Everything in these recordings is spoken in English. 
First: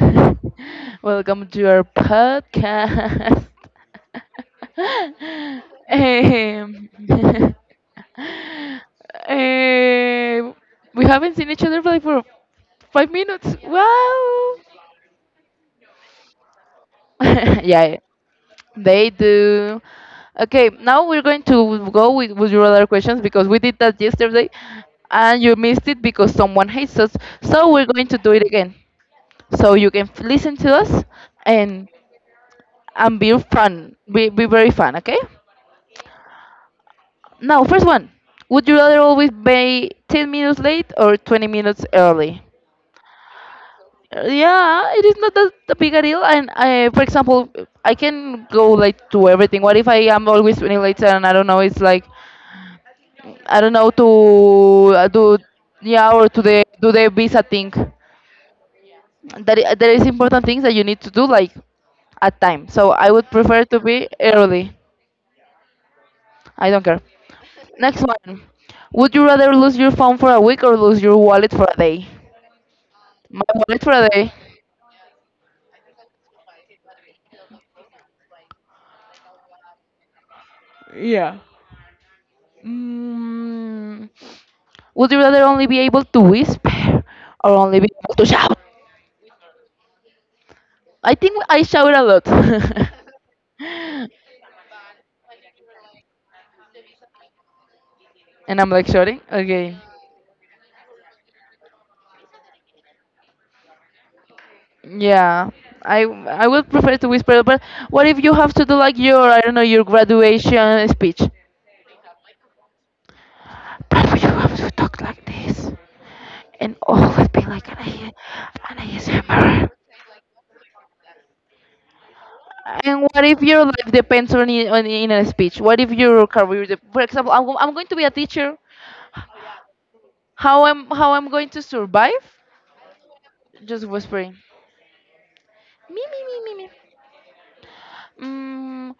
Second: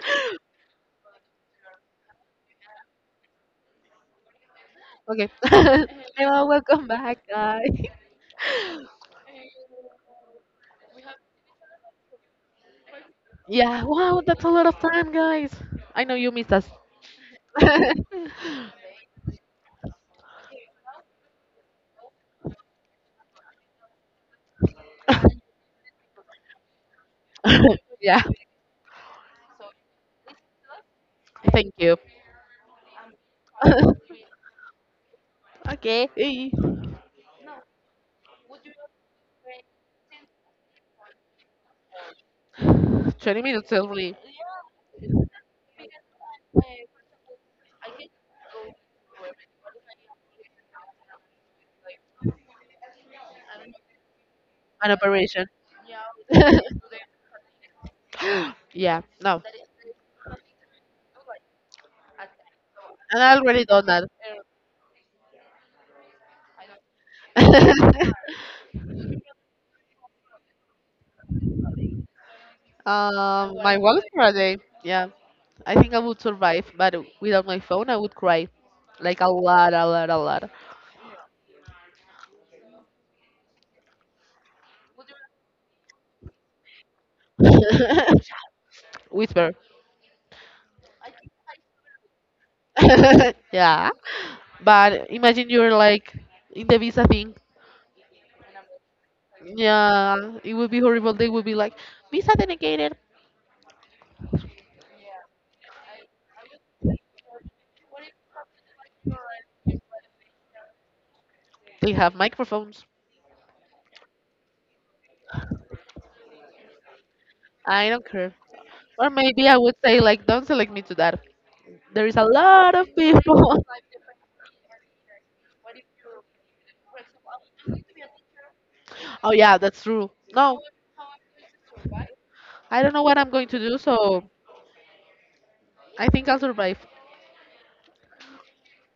Welcome to our podcast. Okay. Hello, um, welcome back, guys. um, we haven't seen each other for 5 minutes. Yeah, wow, that's a Wow. lot of time, guys. I know you missed us. Yeah, they do. Okay, now we're going to go with your other questions because we did that yesterday and you missed it because someone hates us. So we're going to Yeah, do it again. So you can listen to us thank and you. and be fun. Be very fun, okay? Okay. Now, first one. Would you rather always be 10 minutes late or 20 minutes early? 20 minutes only. Yeah, it is not that big a deal. And I, for example, I can go late to everything. What if I am always 20 late, and I don't know, it's like, I don't know, An operation. yeah, or do the visa thing. Yeah, no. There is important things that you need to do, like at time. So I And would I prefer already to done be that. early. I don't care. Next one. Would you rather lose your phone for a week or lose your wallet for a day? My My wallet for wallet a for day. a day. Yeah, I think I would survive, but without my phone, I would cry. Like a lot, a lot, a lot. Yeah. Mm, would you rather only be able to whisper or only be able to shout? Whisper. I think I shout a lot. Yeah. But imagine you're like in the visa thing. And I'm like shouting. Okay. Yeah, it would be horrible. They would be like, visa denigrated. Yeah. I would prefer to whisper, but what if you have to do like your, I don't know, your graduation speech? They have microphones. But you have to talk like this, and all will be like I don't care. an Or maybe I ASMR. would say like, don't select me to that. There is a lot of And what if your people. life depends on, in a speech? What if your career, for example, I'm going to be a teacher. Oh yeah, that's true. No, How I'm going to survive? I don't know what I'm going to do, Just so whispering. Me I me think me I'll me me. survive. Mm,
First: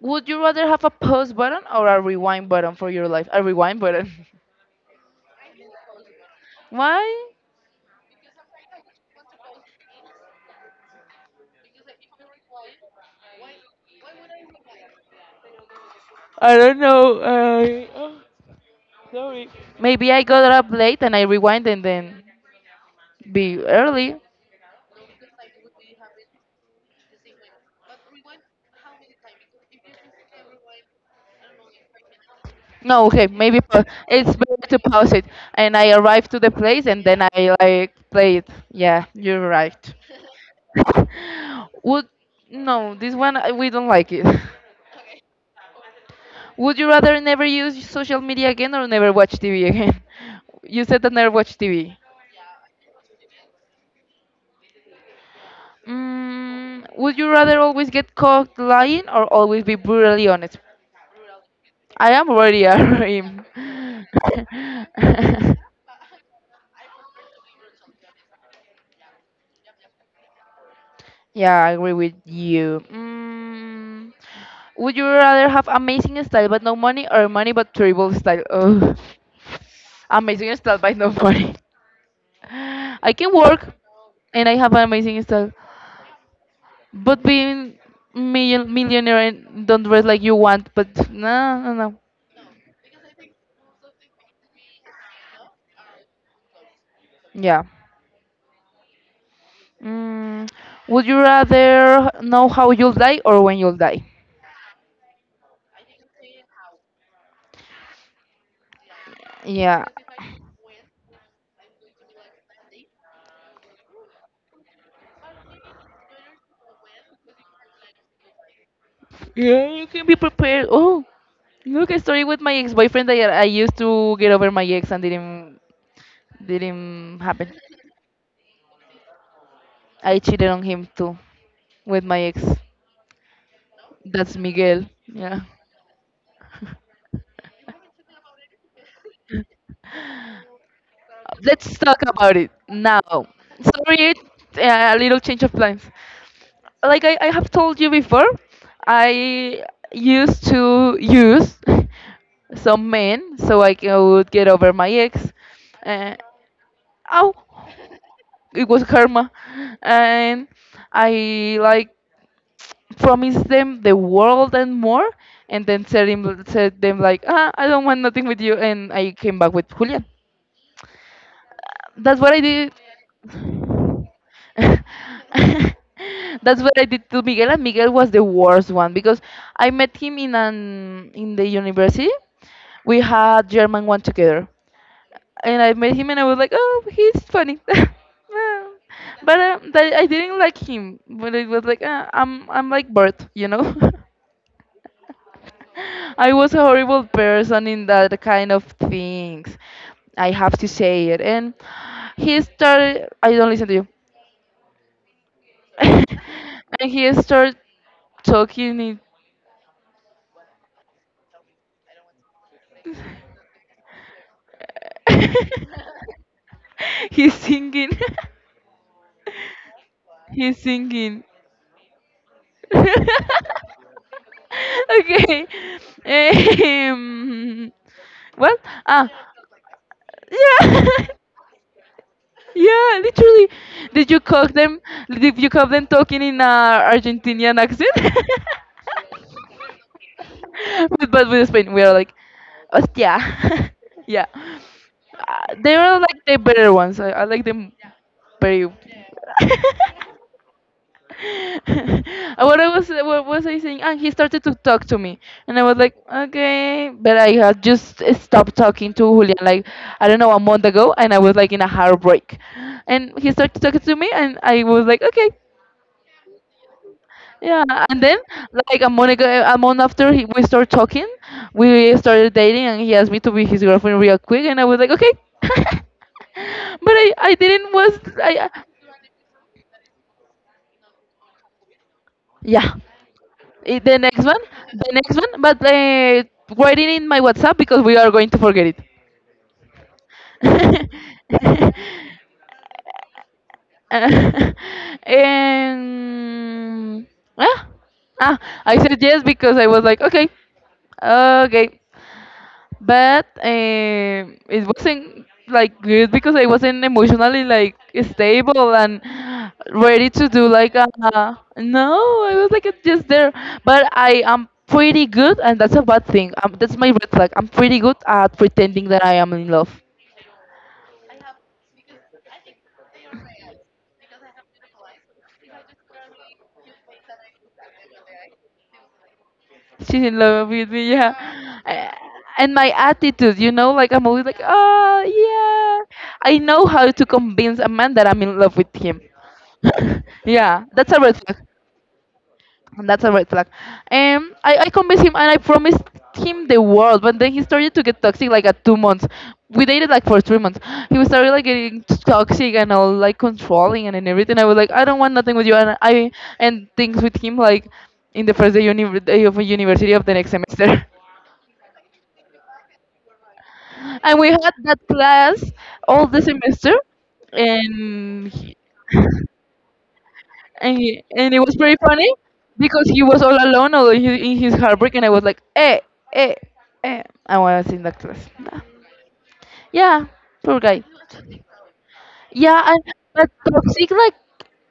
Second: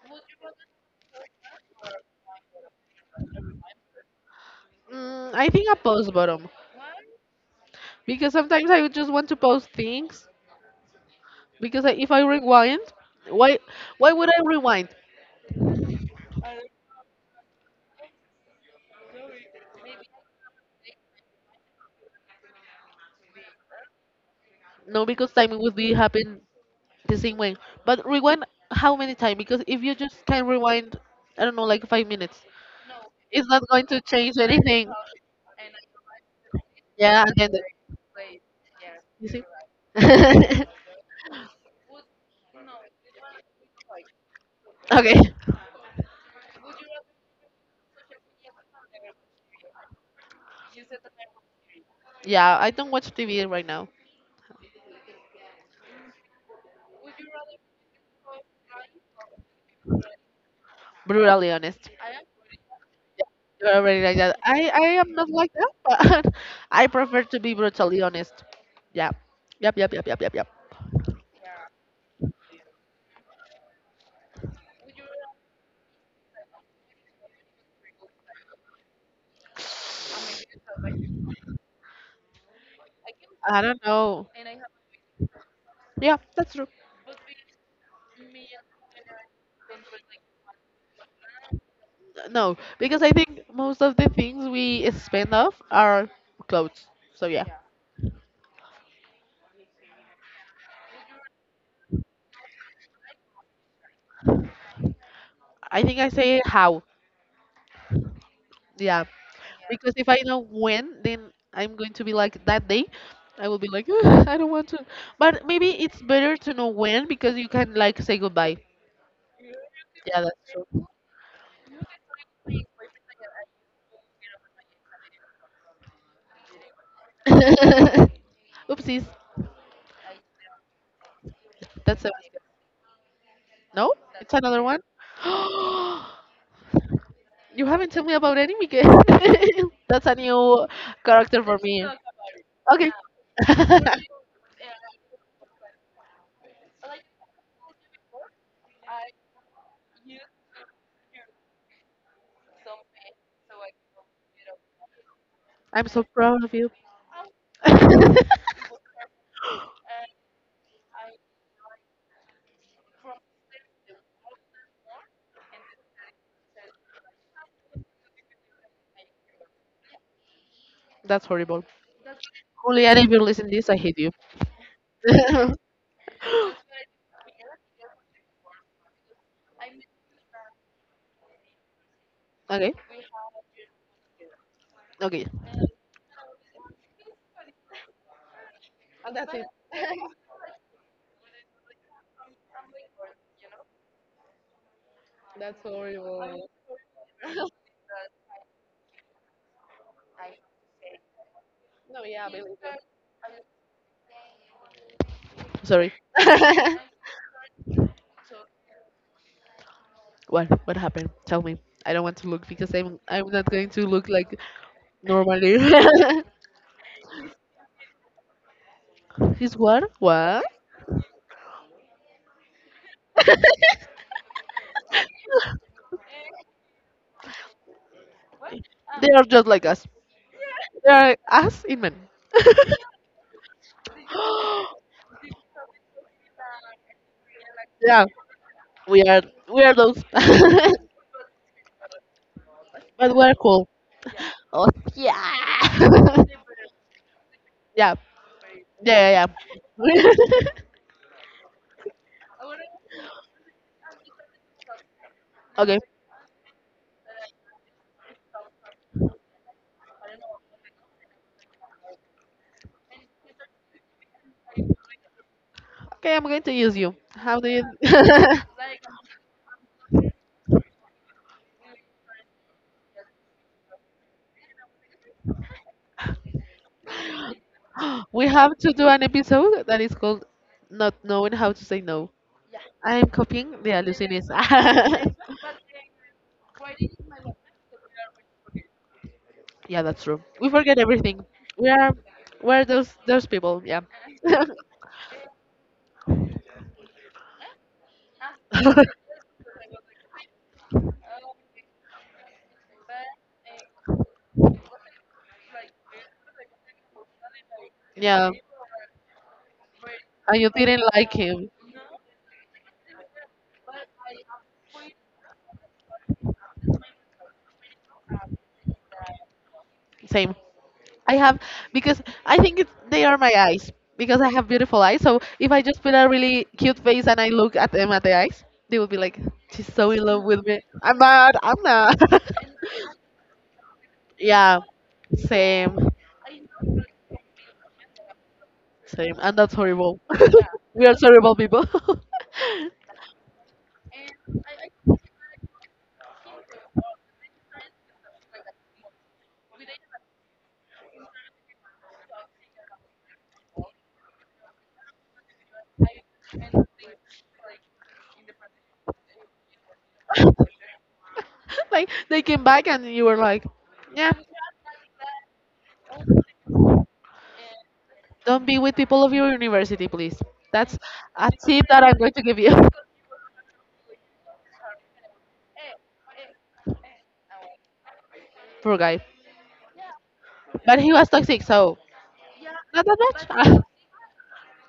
would you rather have a pause button or a rewind button for your life? A rewind button. I think I post bottom, Why? because sometimes I would just want to post things because if I rewind, why why would I rewind? I don't know. Oh, sorry. Maybe I got up late and I rewind and then be early. No, because time would be happen the same way. But rewind how many times? Because if you just can rewind, I don't know, like 5 minutes, No, okay, it's not maybe going to it's change better to anything. pause it. And I arrive to the place and then Yeah, and then I like play it. Yeah, you see. you're right. Would No, this one, we don't like it. Okay. Would you rather never use social media again or never watch TV again? You said that never watch TV. Yeah, I don't watch TV right now. Would you rather always get caught lying or always be brutally honest? Brutally honest. I am already a Yeah, him. you're already like that. I am not like that, but I prefer to be brutally honest. Yeah. Yep. Yep. Yep. Yep. Yep. Yep. Yeah, I agree with you. Would you rather have amazing style but no money or money but terrible style? Ugh. Amazing style but no money. I can I work don't know. and I have an amazing style, Yeah, that's true. but being millionaire and don't dress like you want, but no, no, no. No, because I think most of the things we spend off are clothes. So yeah. Yeah. Mm, would you rather know how you'll die or when you'll die? I think I say how. Yeah. Yeah. Because if I know when, then I'm going to be like that day. I will be like, "Ugh, I don't want to. But maybe it's better to know when because you can like say goodbye. Yeah, you can be Yeah, that's prepared. true. Oh, look, a story with my ex-boyfriend that I used to get over my ex and didn't happen. Oopsies. I cheated on him too with That's a my ex. no. It's That's another one. Miguel. Yeah. You haven't told me about any, Miguel. That's a new character for Let's me. talk about it Okay. now. Sorry, a little change of plans. Like I have told you before, I used to use some men so I would get over my ex. I'm so Uh, proud of you. ow! It was karma. And I like promise them the world and more, and then said them like, I don't want nothing with you, and I came back with Julian. That's horrible. That's what I did. Juliana, if you listen this, I hate you. That's what I did to Miguel, and Miguel was the worst one because I met him in the university. Okay, We had German one together, okay, and I met him, and I was like, oh, he's funny. Well, but that I didn't like him, but it was like I'm like Bert. I was a horrible person in that kind of things. I have to say it. And he started. I don't listen to you. sorry. And he started talking. What? What happened? Tell me. I don't want to look because I'm not going to look like normally. He's singing. He's what? What? He's singing. Okay. Um, what? Ah, They are just like us. They yeah. are us in men. Yeah, literally. Did you cook them? Did you cook them talking in a Argentinian accent? Yeah, we are we are those, but But with Spain, we are like, hostia. we're cool. Yeah. Oh Uh, yeah, they are like the better ones. I like them yeah, very. yeah, yeah. Yeah. What was I saying? And he started to talk to me, and I was Okay, like, okay, but I had just stopped talking to Julian like, I don't know, a month ago, and I was like in a heartbreak, and he started talking to me, and I was like, okay, okay, I'm going to use you. How do yeah. you? And then like a month ago, a month after we started talking, we started dating, and he asked me to be his girlfriend real quick, and I was like, okay, but I didn't was We I, have to do an episode that is called "Not Knowing How to Say No." yeah. I am copying the Eh, The next hallucinies. one, the next one, but write it in my WhatsApp because we are going to forget it. Yeah, that's true. We forget everything. We are, we're those people. Yeah, Uh, and ah, ah, I said yes because I was like, okay, okay. But it wasn't like good because I wasn't emotionally like yeah. stable and ready to And do you like didn't a. like him. No, I was like just there, but I am pretty good, and that's a bad thing. That's my red flag. I'm pretty good at pretending that I am in love. Same. I have, because I think it's, they are my eyes, because I have beautiful eyes. So if I just put a really cute face and I look at them at the eyes, they will be like, "She's so in She's in love with love me." with me, I'm yeah. not. I'm Uh, not. And my attitude, like I'm always like, Yeah, oh yeah, same, I know how to convince a man that I'm in love with him. same, and that's horrible. Yeah, We are that's a red terrible flag. people. And that's a red flag. I convinced him and I promised him the world, but then he started to get toxic like at 2 months. We dated like for 3 months. He was started like getting toxic and all like controlling and everything. I was like, I don't want nothing with you, and I and things with him like in the first day, day of university of the next semester. Like they came back and you were like, "Yeah, And we had that class all the semester, and don't be with people of your university, please." and That's he, a and it was tip very that I'm funny going to give you. because he was all alone, although he, in his heartbreak, and I was like, eh, eh. I was in that class. Nah. Poor guy, Yeah, poor but guy. he was toxic, so Yeah, and not that but much. toxic like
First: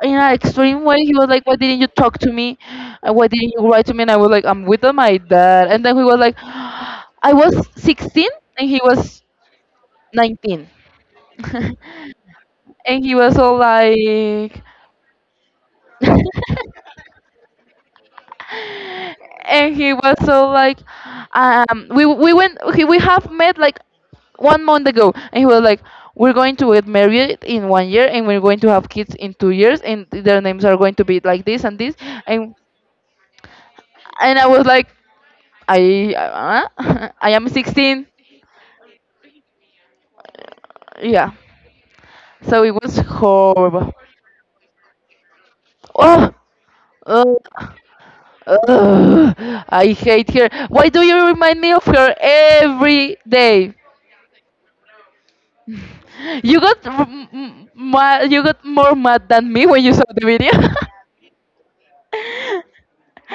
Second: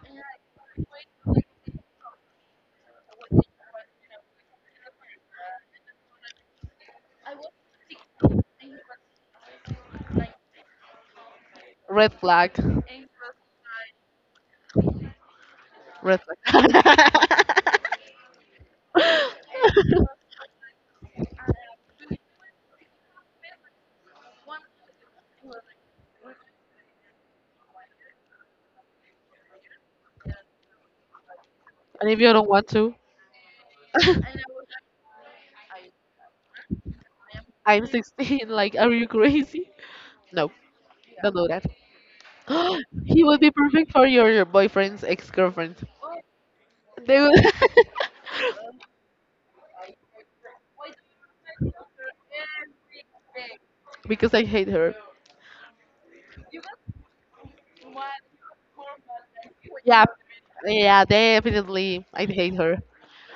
in an extreme way. He was like, "Why didn't you talk to me? Why didn't you write to me?" And I was like, "I'm with my dad." And then he was like, "I was 16 and he was 19," Red flag. and he was all like. Red flag. And And he was so like we went, okay, we have met like 1 month ago, and he was like, we're going to get married in 1 year and we're going to have kids in 2 years and their names are going to be like this and this, if you don't and want to, and I was like, I I am I'm 16. 16. Like, are you crazy? No, Yeah, don't do that. so it was He would be perfect horrible. for your boyfriend's ex girlfriend. Oh, They oh. would. Ugh, I hate her. Why do you remind me of her every day? Because I hate her. You got you got more mad than me when you Yeah, saw the video. yeah, definitely. I hate her.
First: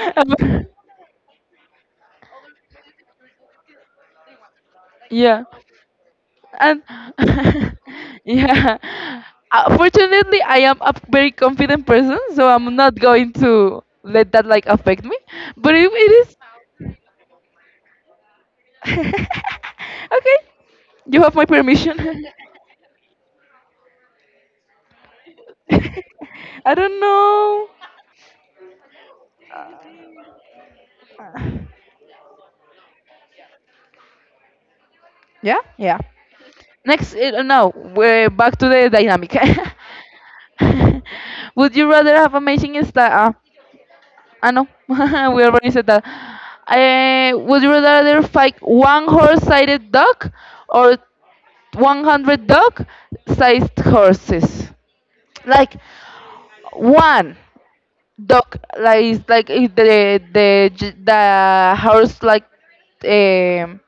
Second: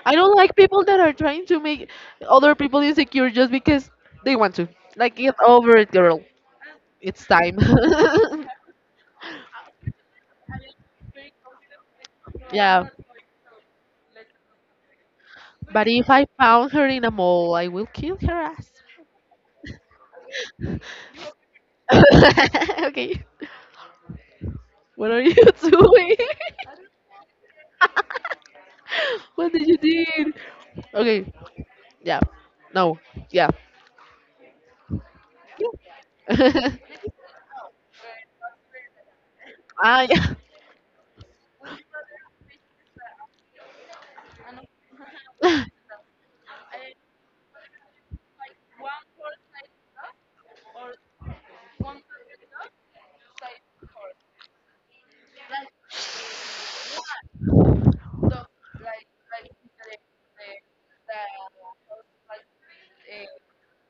I don't like Um, people that are trying to make other people insecure just because they want to. Like, get yeah, over it, girl. and It's time. yeah. Fortunately, I am a very confident person, so I'm Yeah. not going to let that like affect me. But But if if it I is, found her in a mall, I will kill her ass. okay, you have my permission. Okay. What are you doing? I don't know. What did you do? Okay. Yeah. No. Yeah. Yeah, yeah. Yeah. Next, no, we're back to the dynamic. Yeah. Would you rather have amazing style? No, we already said that. Would you rather fight one horse-sided dog or 100 dog-sized horses? Like one dog, like it's like if the horse like um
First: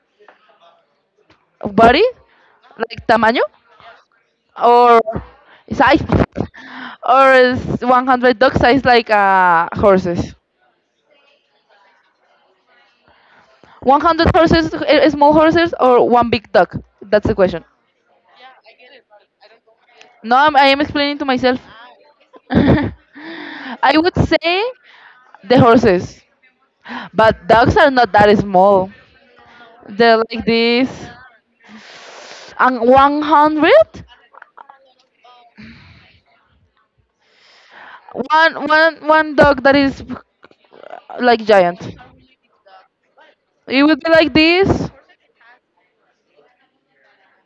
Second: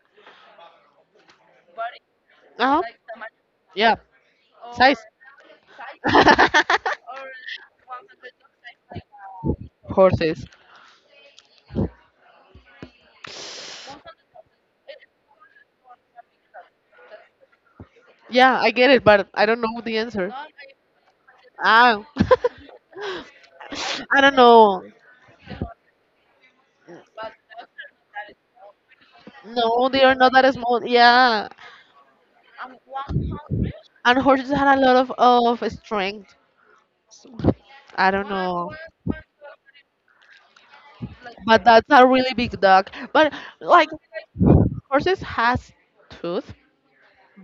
body, Uh-huh. like tamaño. Yeah. Size. Or size. Or is 100 ducks size like horses, Horses. 100 horses, small horses, or one big duck? That's the question. Yeah, I get it, but I don't know the answer. No, I am explaining to myself. Ah, I would I don't say know. the horses, but dogs are not that small. No, they are They're not like that small. this. Yeah, And 100, and horses had a lot of strength. So, I don't one know, one one dog that is like but giant. that's a really big dog. But It like would be like this. horses has tooth,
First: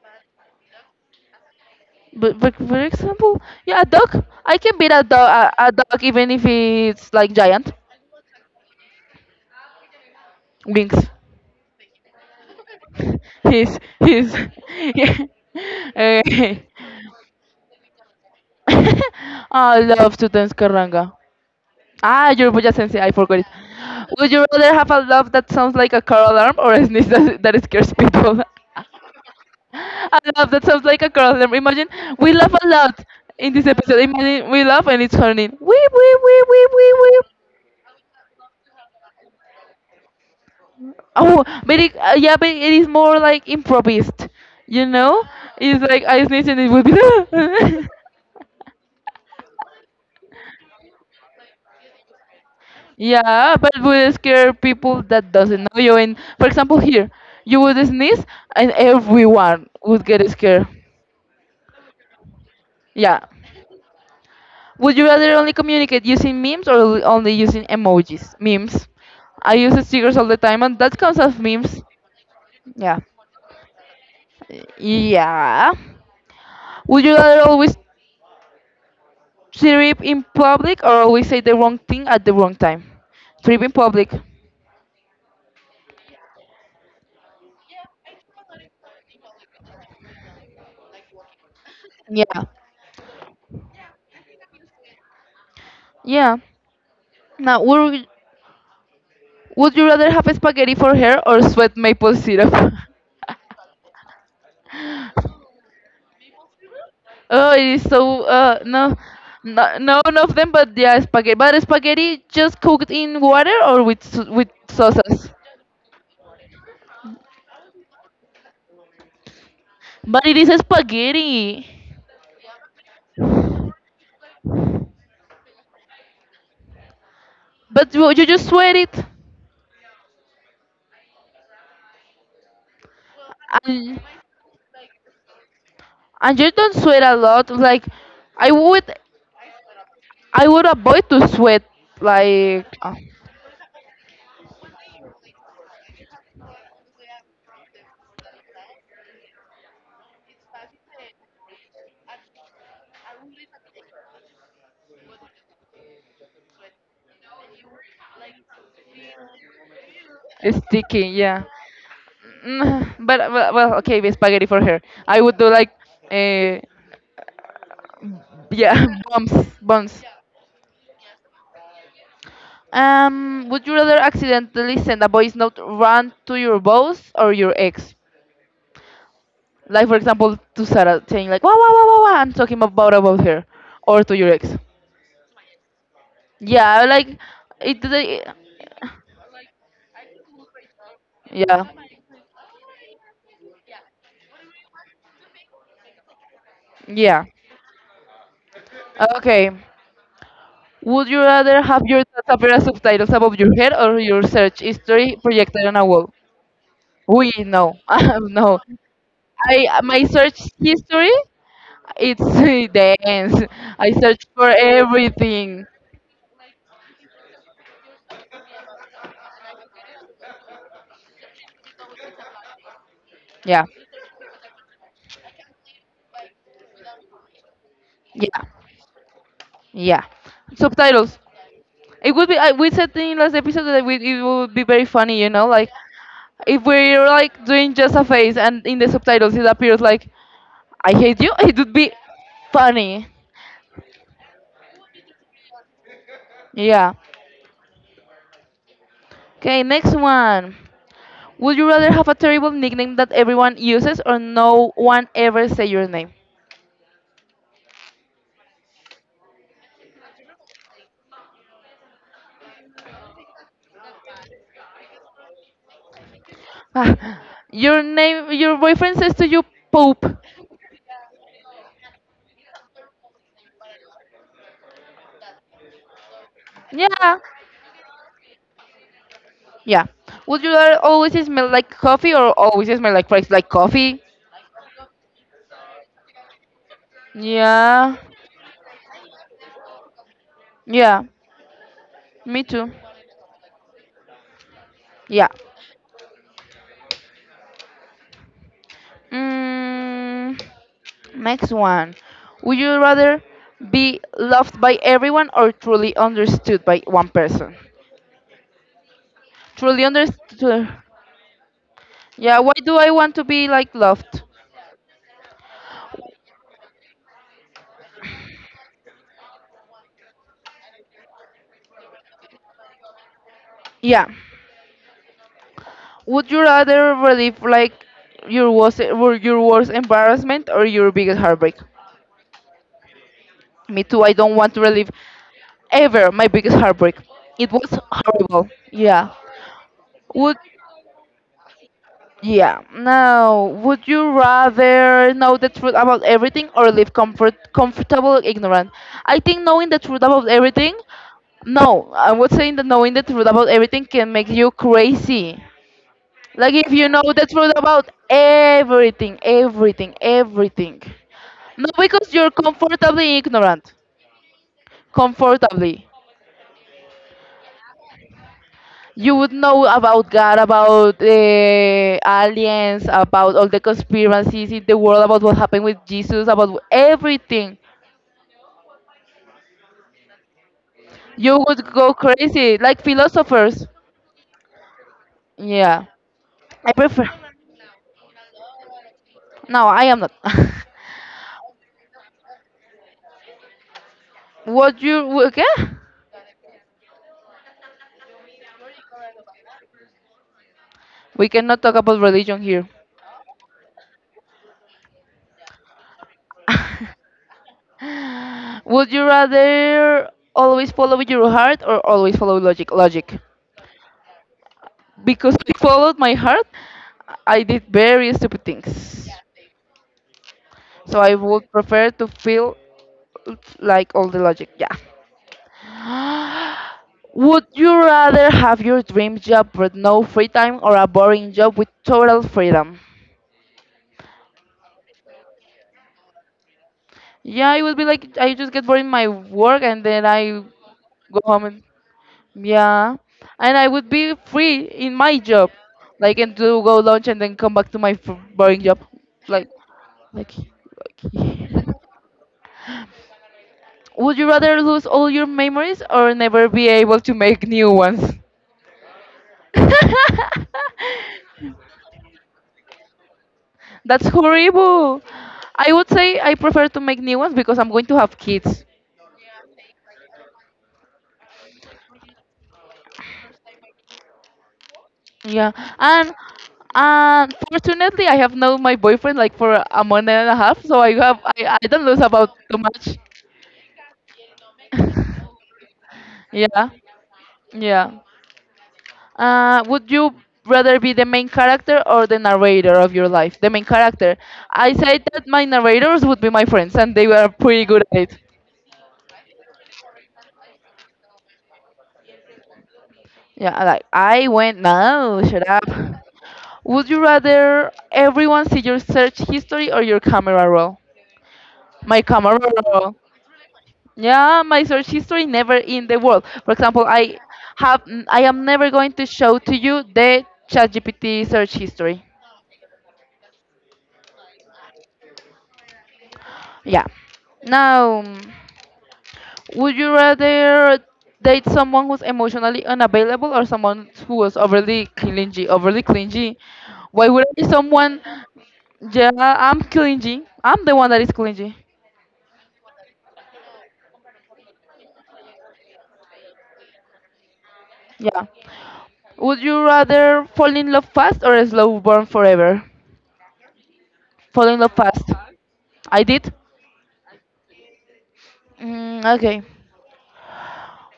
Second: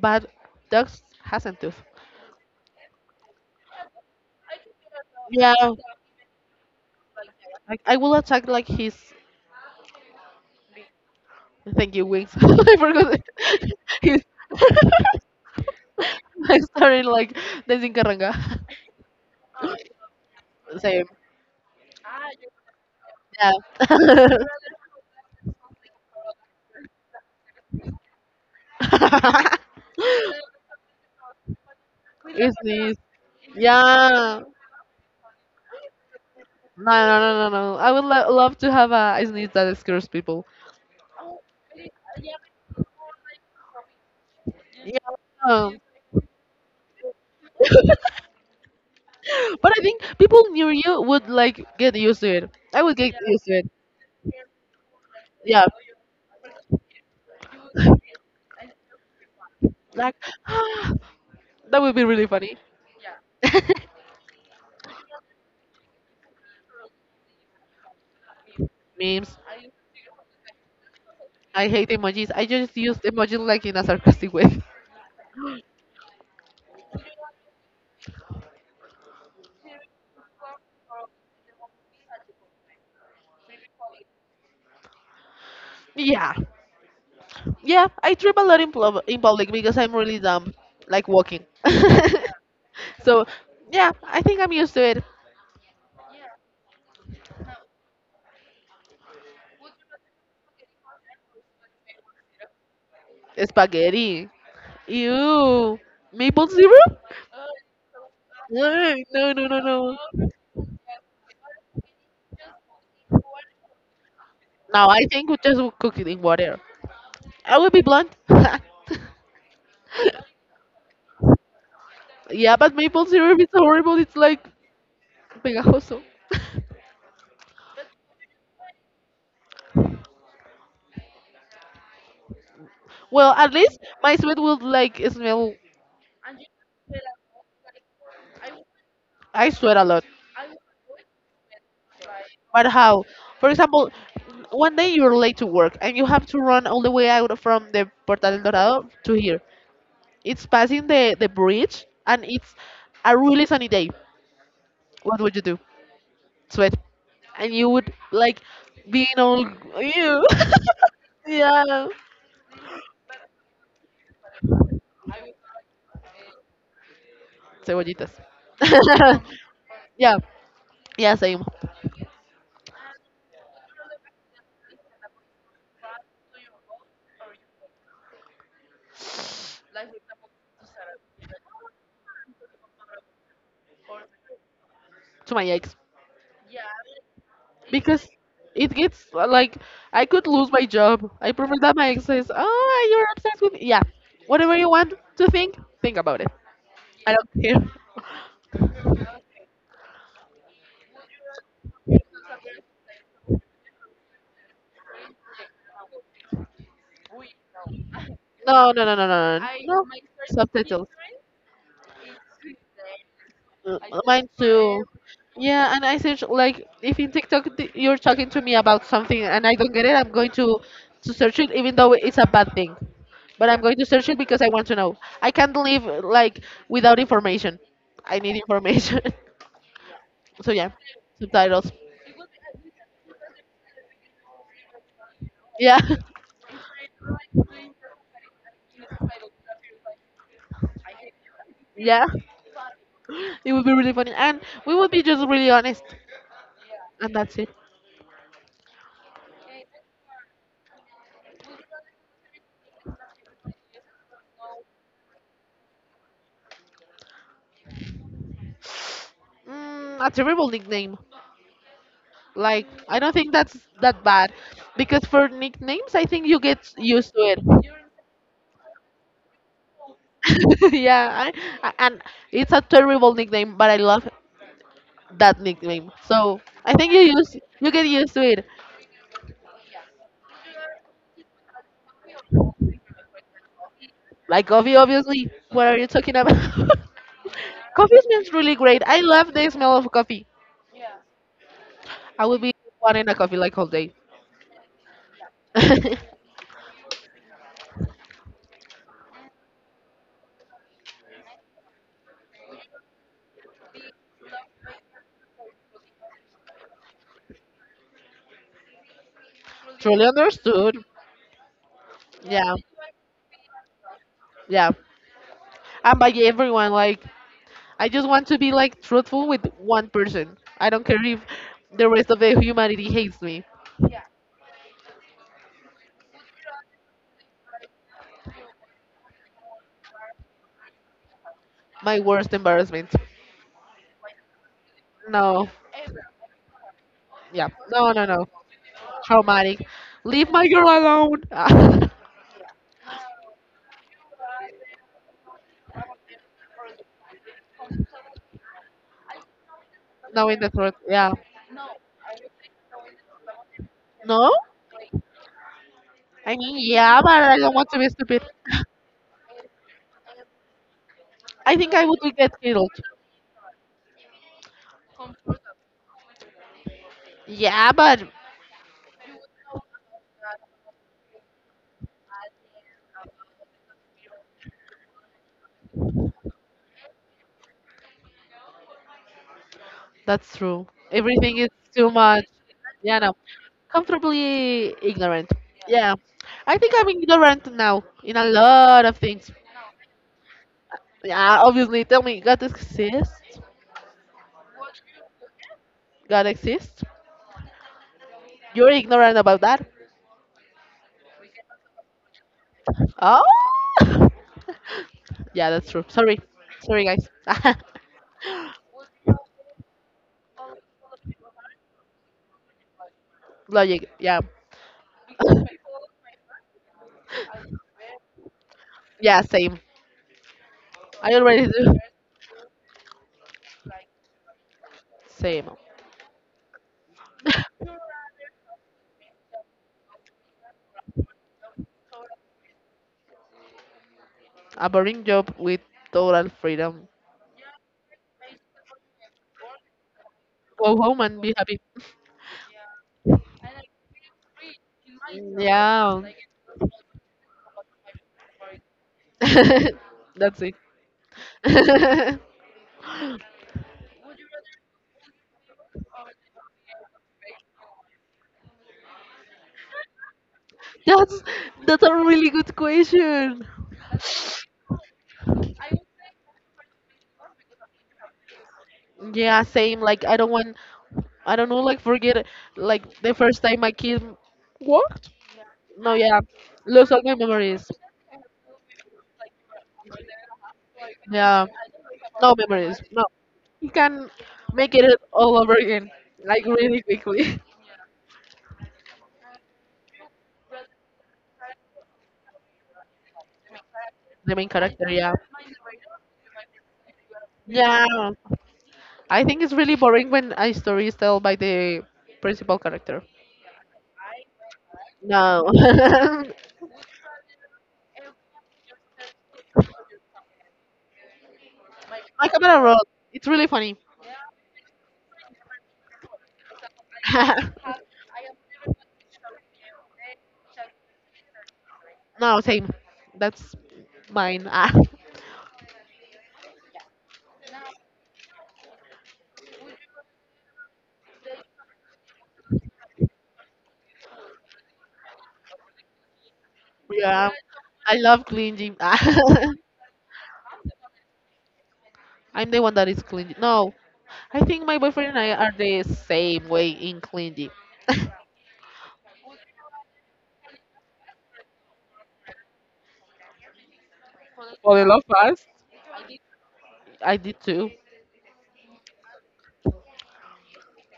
but dogs hasn't tooth. But for example, yeah, a dog. I can beat a dog, a Yeah, dog, even if it's like giant like I will attack like his. wings. Thank you, wings. I forgot it. He's His. he's yeah. I Okay. started like dancing caranga. I love to dance Same. karanga. Yoruba sensei, I forgot it. Yeah. Would you rather have a love that sounds like a car alarm or a sneeze that scares people? A love that sounds like a car alarm. Imagine we laugh It's a sneeze. lot in this episode. Yeah. Imagine we laugh and it's horny. Wee wee wee wee No, wee no, wee. no, no, no. I would love to have a sneeze that scares people. Oh, but yeah, but it is more like improvised, you Yeah. know? It's like I sneeze and it would be. But I think people near you would like get used to it. I would get used to Yeah, but it. would scare people that doesn't Yeah. know you. And for example, here you would sneeze and everyone would Like get scared. that would be really funny. Yeah. Would you rather only communicate using memes or only using emojis? Memes. Memes. I use stickers all the time, and that comes as I memes. hate emojis. I just Yeah. used emojis like in a sarcastic way. Yeah. Would you rather always trip in public or always say the wrong thing at the wrong time? Trip in public. Yeah. Yeah, I trip a lot in public because I'm really dumb, like walking. Yeah. So, yeah, I think I'm used to it. Yeah. Now, would you rather have spaghetti for hair or sweat maple syrup? Spaghetti. Ew. Maple syrup? Oh, it is so. No. Ugh, no, no, no, No, no. no, none of them, but yeah, spaghetti. But spaghetti just cooked in water or with with No, I think sauces. we just will cook it in water. I will be blunt. But it is spaghetti. Yeah, but maple syrup is horrible. It's like pegajoso. But you just sweat it, Well, at least and my sweat will like smell. and you don't sweat a lot. Like I would. I sweat a lot. I would avoid to sweat like But how? For example, one day you're late to work and you have to run all the way out from the Portal del Dorado to here. It's passing the bridge and it's a really sunny day. What would you do? Sweat. And you would like being all you. sticking, yeah. Yeah. Mm, but well, okay, with spaghetti for her. I would do like, uh, Cebollitas. yeah, bumps, bumps. Yeah. Yeah, same. Would you rather accidentally send a voice note run to your boss or your ex? Like for example, to Sarah saying like, wow, wow, wow, wow, wow, I'm talking about her, or to your ex. To my ex. Yeah, like it. Because They- it gets like, I could lose my job. I prefer Yeah, that my ex says, "Oh, you're obsessed with me." Yeah, whatever you want to think about it. I yeah. don't care." Okay. Would you rather have your Tata Opera subtitles above your head or your search history projected on a wall? We no, no. No, no, no, no, no, no. I No. my search Subtitles. history it's dense. I search Mine for too. everything. Yeah, and I search like if in TikTok you're talking to me about something and I don't get it, I'm going to search it, even though it's a bad thing. But I'm Yeah, going to search it because I want to know. I can't live like without information. I need yeah, information. yeah. So yeah, Subtitles. subtitles. It would be. I, we said in last episode that we, it would be very funny. You know, like Yeah, if we're like doing just a face and in the subtitles it appears like I hate you. It would be yeah. funny. It would be really funny, and we would be just really honest, Yeah. and that's it. Okay, next one. Would you rather have a terrible nickname that everyone uses or no one ever say your name? A terrible nickname. Like, I don't think that's that bad, because for nicknames, I think you get used Ah, to it. your name, your boyfriend says to you, "Poop." Yeah, and it's a terrible nickname, but I love that nickname. So I think Yeah, you get used to it. yeah. Would you rather always smell like coffee or always smell like fries, like coffee? Like coffee, obviously. What are you talking about? Yeah, Coffee smells really great. I love the smell of coffee. yeah. I would Me be too. wanting a coffee like all day. Yeah. Mm, next one. Would you rather be loved by everyone or truly understood by one person? Truly Truly understood. understood. Yeah. Why Yeah, do I want to be like loved? yeah. And by everyone, like I just want to be like truthful with one person. I don't care if the rest of the humanity hates me. Yeah. Would you rather relive like your worst embarrassment or your biggest heartbreak? My worst embarrassment. Me too. I don't want to relive No. ever my biggest heartbreak. Yeah. It was No, no, no. horrible. Yeah. Traumatic. Leave Would my girl alone. yeah. Now, would you rather know the truth about everything or live comfortable ignorant? I think knowing the truth about No, in the truth. everything. Yeah. No, I would say that knowing the truth about everything can make No? you crazy. I mean, Like if you yeah, know but the I don't truth want to be about stupid. everything, everything, everything. I Not think I would because you're get killed. comfortably ignorant, comfortably. Yeah, but You would know about God, about aliens, about all the conspiracies in the world, about what happened with Jesus, about everything. that's true. Everything You is would too go much. crazy, like Yeah, no. philosophers. Comfortably ignorant. Yeah, Yeah. I I think I'm prefer. ignorant now in a lot of things. No, I am not. Yeah, obviously. Tell me, God exists? What you okay? God exists? You're ignorant about that? We cannot talk about religion here. Oh! Yeah, that's true. Sorry. Sorry, guys. Would you rather always follow your heart or always follow logic? Logic. Logic. Yeah. Because I followed my heart, I did very stupid things. Yeah, same. So I I already would do. prefer to feel like all the logic. Yeah. Same. Would you rather have your dream job with no free time or a boring job with total freedom? A boring job with total freedom. Yeah, it would be like I just get bored in my work and then I Go home and go be home happy. and yeah, and I would be free in my job, Yeah, like and to go lunch and then come back to my boring job. Like, like, that's it. like. Would you rather lose all your memories or never be able to make new ones? That's that's a really good question. That's horrible. I would say I prefer to make new ones because I'm going to have kids. Yeah, same. Like, I don't want, I don't know. Like, forget, like the first time my kid walked. Yeah, No, and yeah, lose all my and memories. fortunately I have known my boyfriend like for a month and a half, so I have Yeah, I don't lose about no too memories. much. No, you can make it all over again, like Yeah, really quickly. yeah. Would you rather be the main character or the narrator of your life? The main character. The main I character, said yeah, that my narrators would be my friends, and they were pretty good at yeah. it. I think it's really boring when a story is told by the principal character. Yeah, I like I went no, No. shut up. Would you rather everyone see your search history or your camera roll? My My camera camera roll. roll. It's really funny. Yeah, my search history never in the world. For example, I have I am never going to show to you the ChatGPT search history. No, same. That's mine. Yeah. Now, mm, would you rather date someone who's emotionally unavailable or someone who is overly clingy? Overly clingy. Why would Yeah. I be I someone? love clingy. Ah. Yeah, I'm clingy. I'm the one that is clingy. I'm the one that is clingy. No, I think my boyfriend and I are the same way in clingy. Yeah. Would you rather fall in love fast or slow burn forever? Fall in love Fall in love fast. fast. I did. I did too. Mm, okay.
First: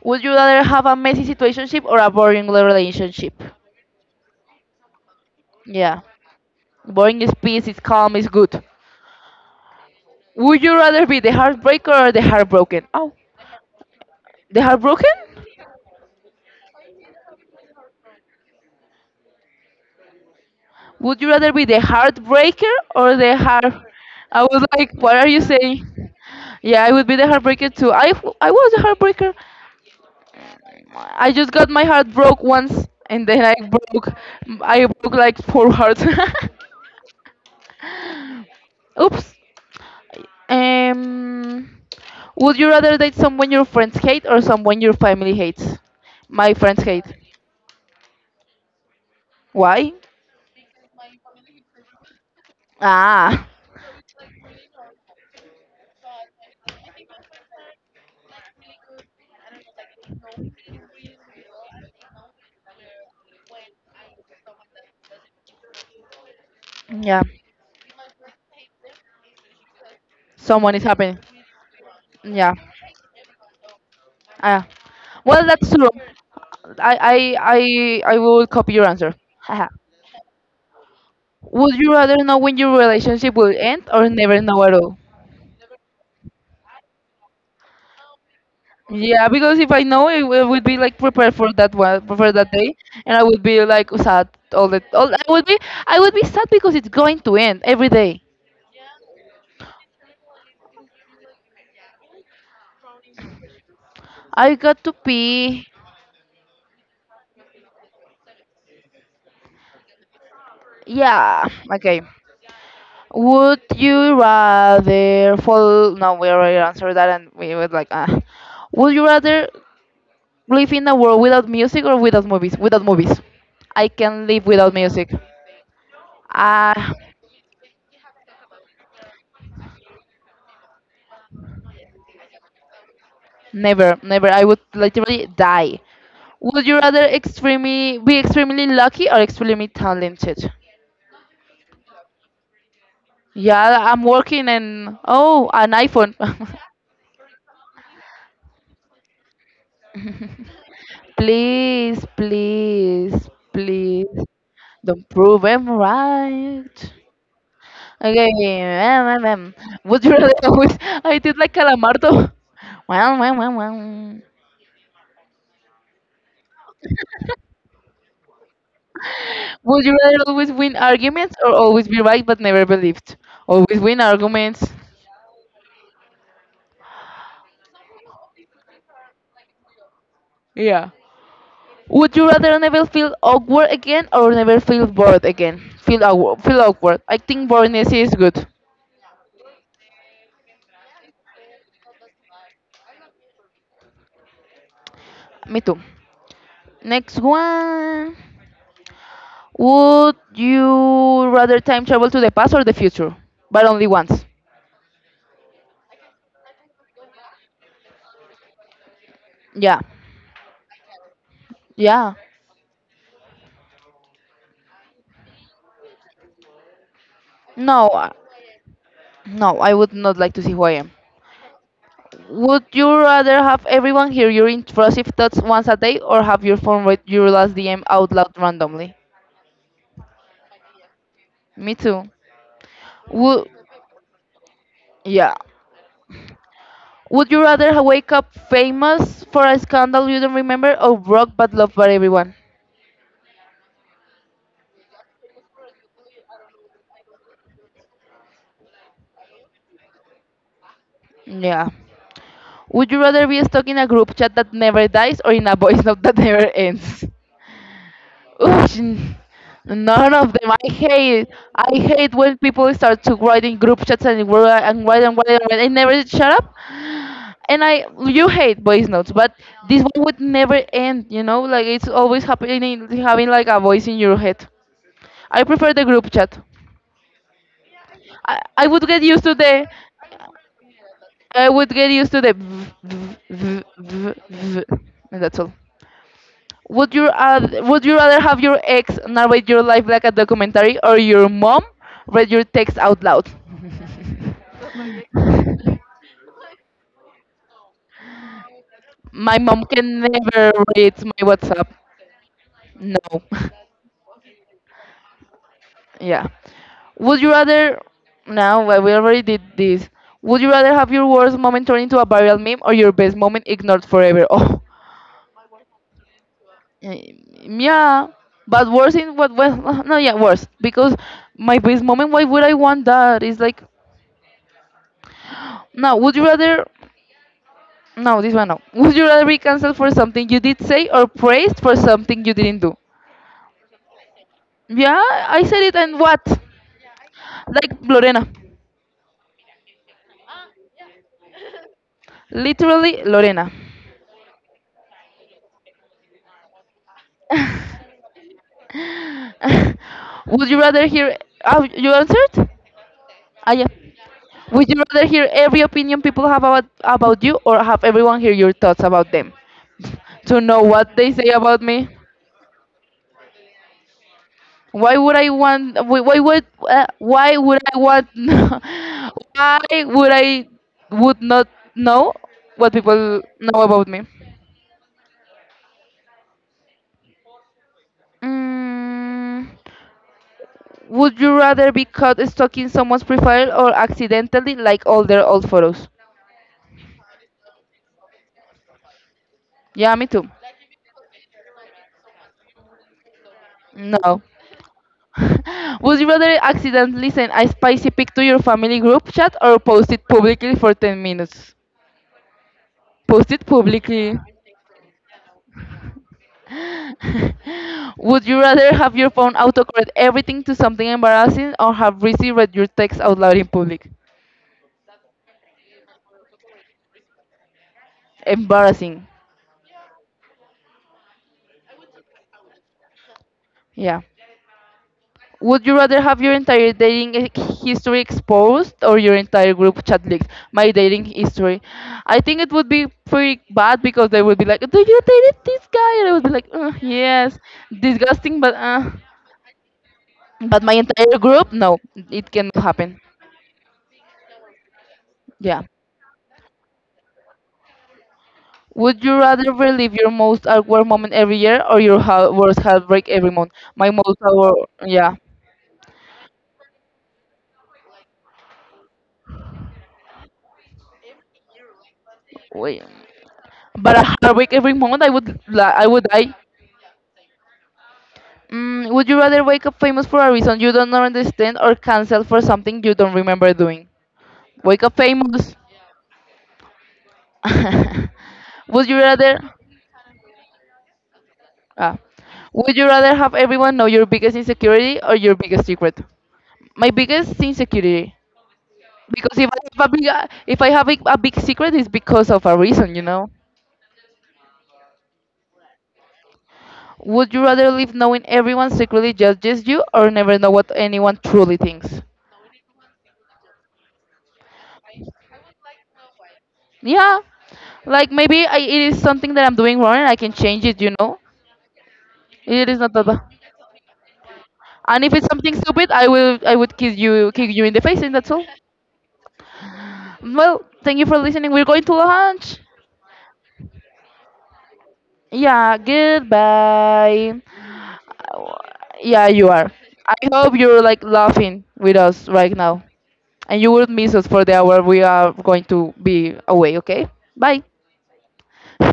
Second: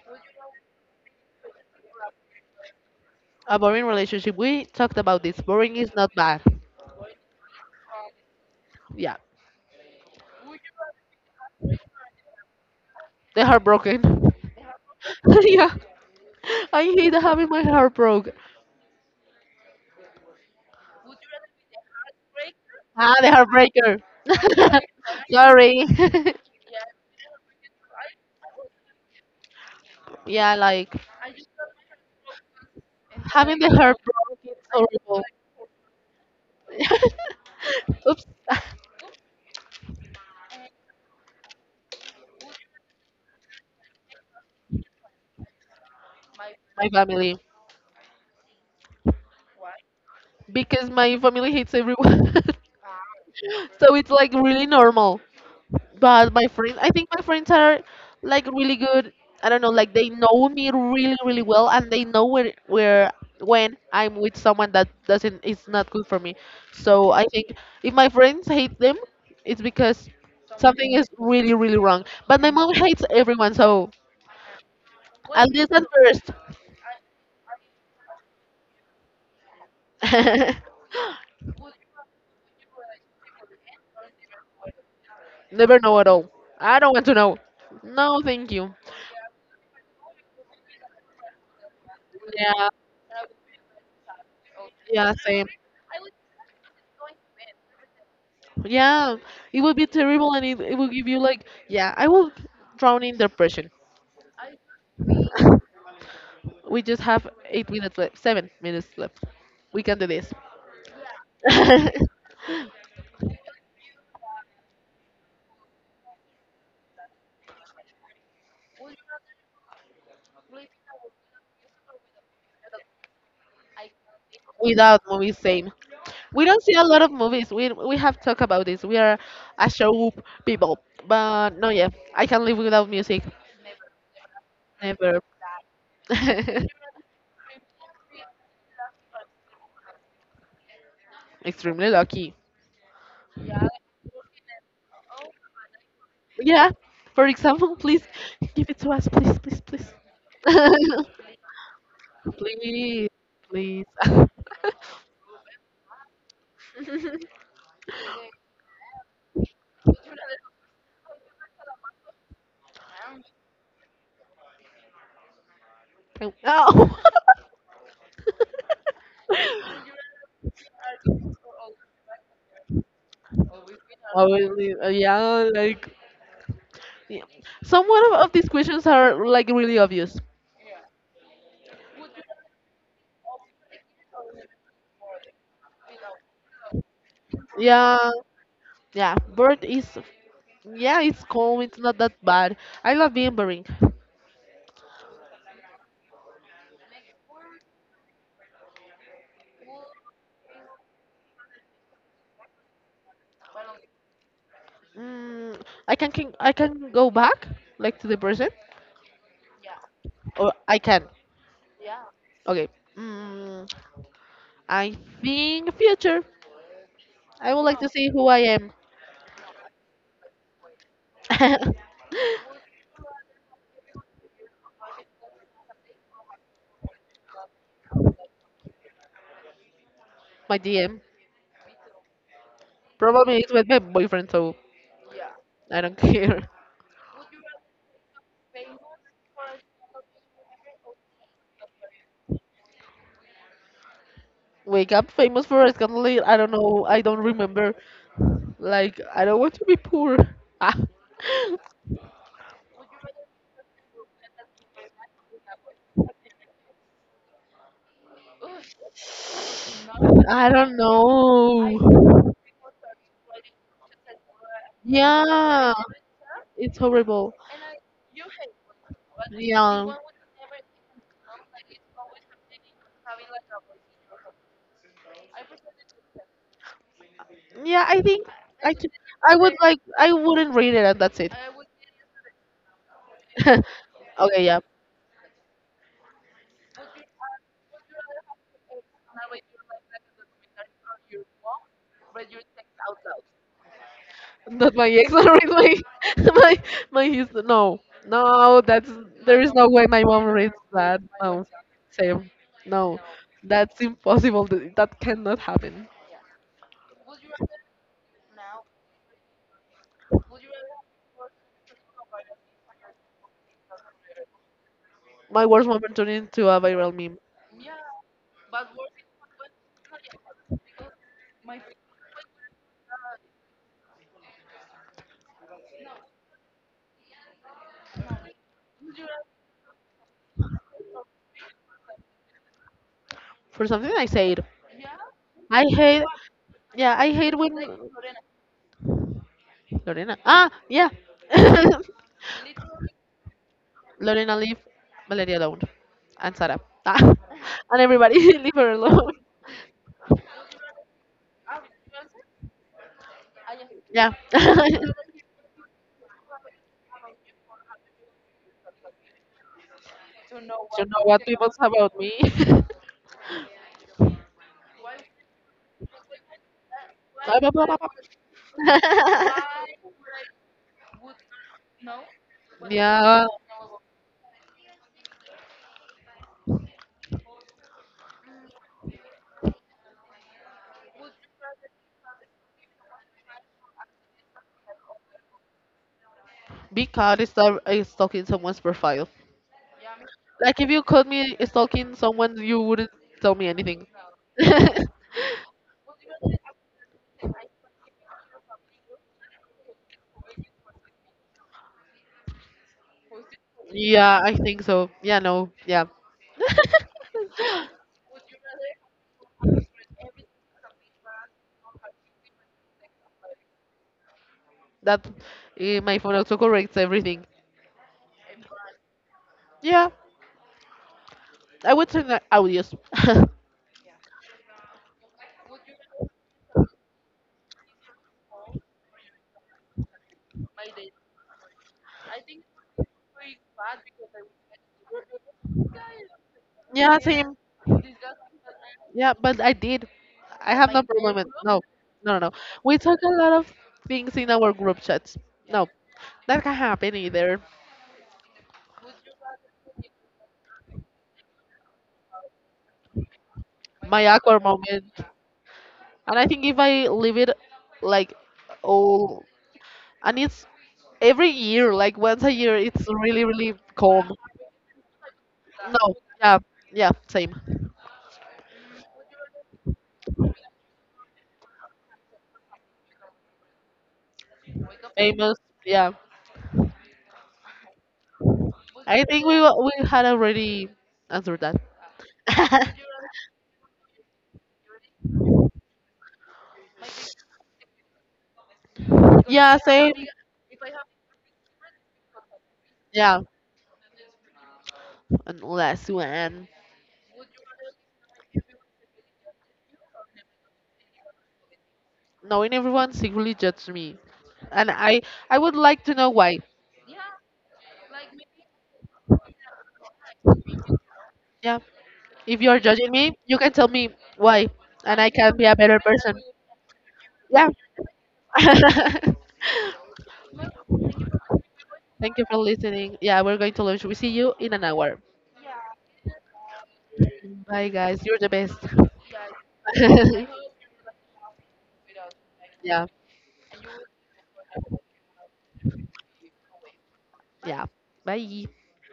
Would you rather have a messy situationship or a boring relationship? A boring relationship. We talked about this. Boring is Yeah. not bad. Boring is peace, it's calm, it's good. Yeah. Would you rather be the heartbreaker or the heartbroken? Oh, They're heartbroken. the heartbroken? Yeah. I hate having my heart broke. Would you rather be the heartbreaker or The the heart? heartbreaker. I was like, what are you Sorry. saying? Yeah, I would be the heartbreaker too. I was a heartbreaker. Yeah, like I just got my heart broke once, and then having the heart broke it's I broke horrible. like four hearts. Oops, Oops. Um, would you rather date someone your friends hate or someone your family hates? My friends my hate. family. Why? Because my family hates everyone. Ah, So it's like really normal. But my friends, I think my friends are like really good. I don't know, like they know me really, really well, and they know where when I'm with someone that doesn't is not good for me. So yeah. I think if my friends hate them, it's because Someone is something is happy. really, really wrong. But my Yeah. mom hates everyone, so Uh, well, at that's least at true. first, I, I, I will copy your answer. Haha. Would you rather know when your relationship will end or never know at all? never know at all. I don't want to know. No, thank you. Yeah, because if I know, it, would be like prepared for that one, for that Yeah, day, and I would be like sad all the. All, yeah, same. I would be sad because it's going to end every day. Yeah, it would be terrible and it will give you like, yeah, I will drown in depression. I got to be, We just have 8 minutes left, 7 minutes left. We can do this. yeah, okay. Would you rather fall? No, we already answered that, and we were like, ah. Would you rather live in a world without music or without movies? Without movies. I can live without Without music. movies, same. We don't see a Ah, lot of movies. We have talked about this. We are a show people. But no, yeah, I can live without music. never, never. I would Never. literally die. Would you rather extremely lucky or extremely talented? Extremely lucky. Yeah, I'm working and oh, an iPhone. Yeah. For example, please give it to us, please, please, please. Please, Please, please, please. please, don't prove I'm right. Okay, would you rather? Always? I did like Calamardo. Well, well. Oh, Would I you rather always win arguments or always be right but never believed? Always win arguments. was yeah, like, yeah. Somewhat of these questions are like really obvious. Yeah. Would you rather never feel awkward again or never feel bored again? Feel awkward. Feel awkward. I think boredness Yeah, is good. yeah. Bird is Yeah, it's calm. It's not that bad. I love being boring. Me too. Next one. Would you rather time travel to the past or the future? But only once. Mm, I can go back like to the present, Yeah. or I can. Yeah. Okay. Mm, I think future. I would like No. to see who I am. No, I would not like to see who I am. Would you rather have everyone hear your intrusive thoughts once a day or have your phone read your last DM out loud randomly? My DM. Me too. Probably Would it's with my boyfriend, so yeah. I don't care. Would you rather wake up famous for a scandal you don't remember or broke but loved by everyone? We got famous for a scandal. I don't know. I don't remember. Like, I don't want to be poor. Ah. Yeah. Would you rather be stuck in a group chat that never dies or in a voice note that never ends? Ugh, none of them. I I don't hate. I hate know. when people start to write in group chats and write and write and write and write and Yeah, never shut up. it's horrible. And I, you hate voice notes, but this Yeah, one would never end. You know, like it's always happening, having like a voice in your head. I prefer the group chat. yeah. I think I I, would t- get used to I would the. like. I wouldn't read it, and that's it. I would get used to the. Okay, yeah. And that's all. Would you rather have your ex narrate your life like a documentary or your mom read your text out loud? Not my ex, not my my his no. No, that's My there is mom no way can my mom never reads read that. my No. WhatsApp. Same. No. No. That's impossible. That cannot happen. Yeah. Would you rather? No, well, we already did this. Would you rather have your worst moment turn into a viral meme or your best moment ignored forever? Oh, My worst moment turned into a viral eh, meme. yeah. But worse in what? Well, no, yeah, worse because my best moment. Why would I want that? It's like, no. Would you rather No, this one no. Would you rather be cancelled for something you did say or praised for something you didn't do? For something I said. Yeah, I said I it and hate what? yeah, I hate when Like Lorena. Lorena. Yeah. Literally Lorena. Lorena, leave Valeria alone. And Sarah. Ah, and everybody leave her alone. Would you rather hear oh, you answered? Ah yeah. Yeah. Would you To rather hear every opinion people have about you or have everyone hear your thoughts about them? To know know what they what say people about say me? about me. Why would I want? Wh- Why would? Why Blah, blah, would blah, I blah, blah. want? why would I would not know what people Yeah, know about me? Mm, would you rather be caught stalking someone's profile or accidentally like all their old photos? because it's not, it's stalking someone's profile. Yeah, me too. Like if you caught me stalking someone, you wouldn't tell me anything. No. Would you rather accidentally send a spicy pic to your family group chat or post it publicly for 10 minutes? Post it publicly. Yeah, I think so. Yeah, no, yeah. Would you rather have your phone autocorrect everything to something embarrassing or have Rizzy read your text out loud in public? That my phone also corrects everything. Embarrassing. Yeah, I would turn that audios. Yeah. Would you rather have your entire dating history exposed or your entire group chat leaked? My dating history. I think it would be pretty bad because they would be like, "Do you dated this guy?" And I would be like, Yeah, yes." same. Disgusting, Yeah, but I did. I but have my no problem entire with group, no, no, no, no, it no. cannot We happen. talk a lot of things in our group chats. Yeah. No, that can happen either. Would you rather relive your most awkward moment every year or your worst heartbreak every month? My My most awkward awkward, moment, yeah. and I think if I leave it like all, and it's every year, like once a year, Wait. it's really, really But a calm. heartbreak every month, I would, I No, would die. yeah, yeah, same. Mm, would you rather wake up famous for a reason you don't understand or cancel for something you don't remember doing? Wake up Famous, famous. yeah. Would you I think rather? We had already answered that. Ah, would you rather have everyone know your biggest insecurity or your biggest secret? My biggest insecurity. Because if Yeah, I have a same. big, if I have a big secret, it's because of a reason, you Yeah, know. and last one. Would you rather live knowing everyone secretly judges you, or never know what anyone truly thinks? Knowing everyone secretly judged me, and I would like to know why. Yeah, like maybe I, it is something that I'm doing wrong, and I can change it, you know. Yeah, if you are It is judging not that me, bad. you can tell me why, and And I if it's can be a something better stupid, person. I would kiss you, Yeah. kick you in the face, and that's all. Well, thank you for listening. We're going to Thank you for lunch. listening. Yeah, we're going to lunch. We see you in an hour. Yeah, goodbye. Bye, guys, you're the Uh, best. Yeah, you are. I hope you're like laughing with us right now. Yeah, And you will miss us for the hour we are going to be away, okay? Bye. yeah. Bye.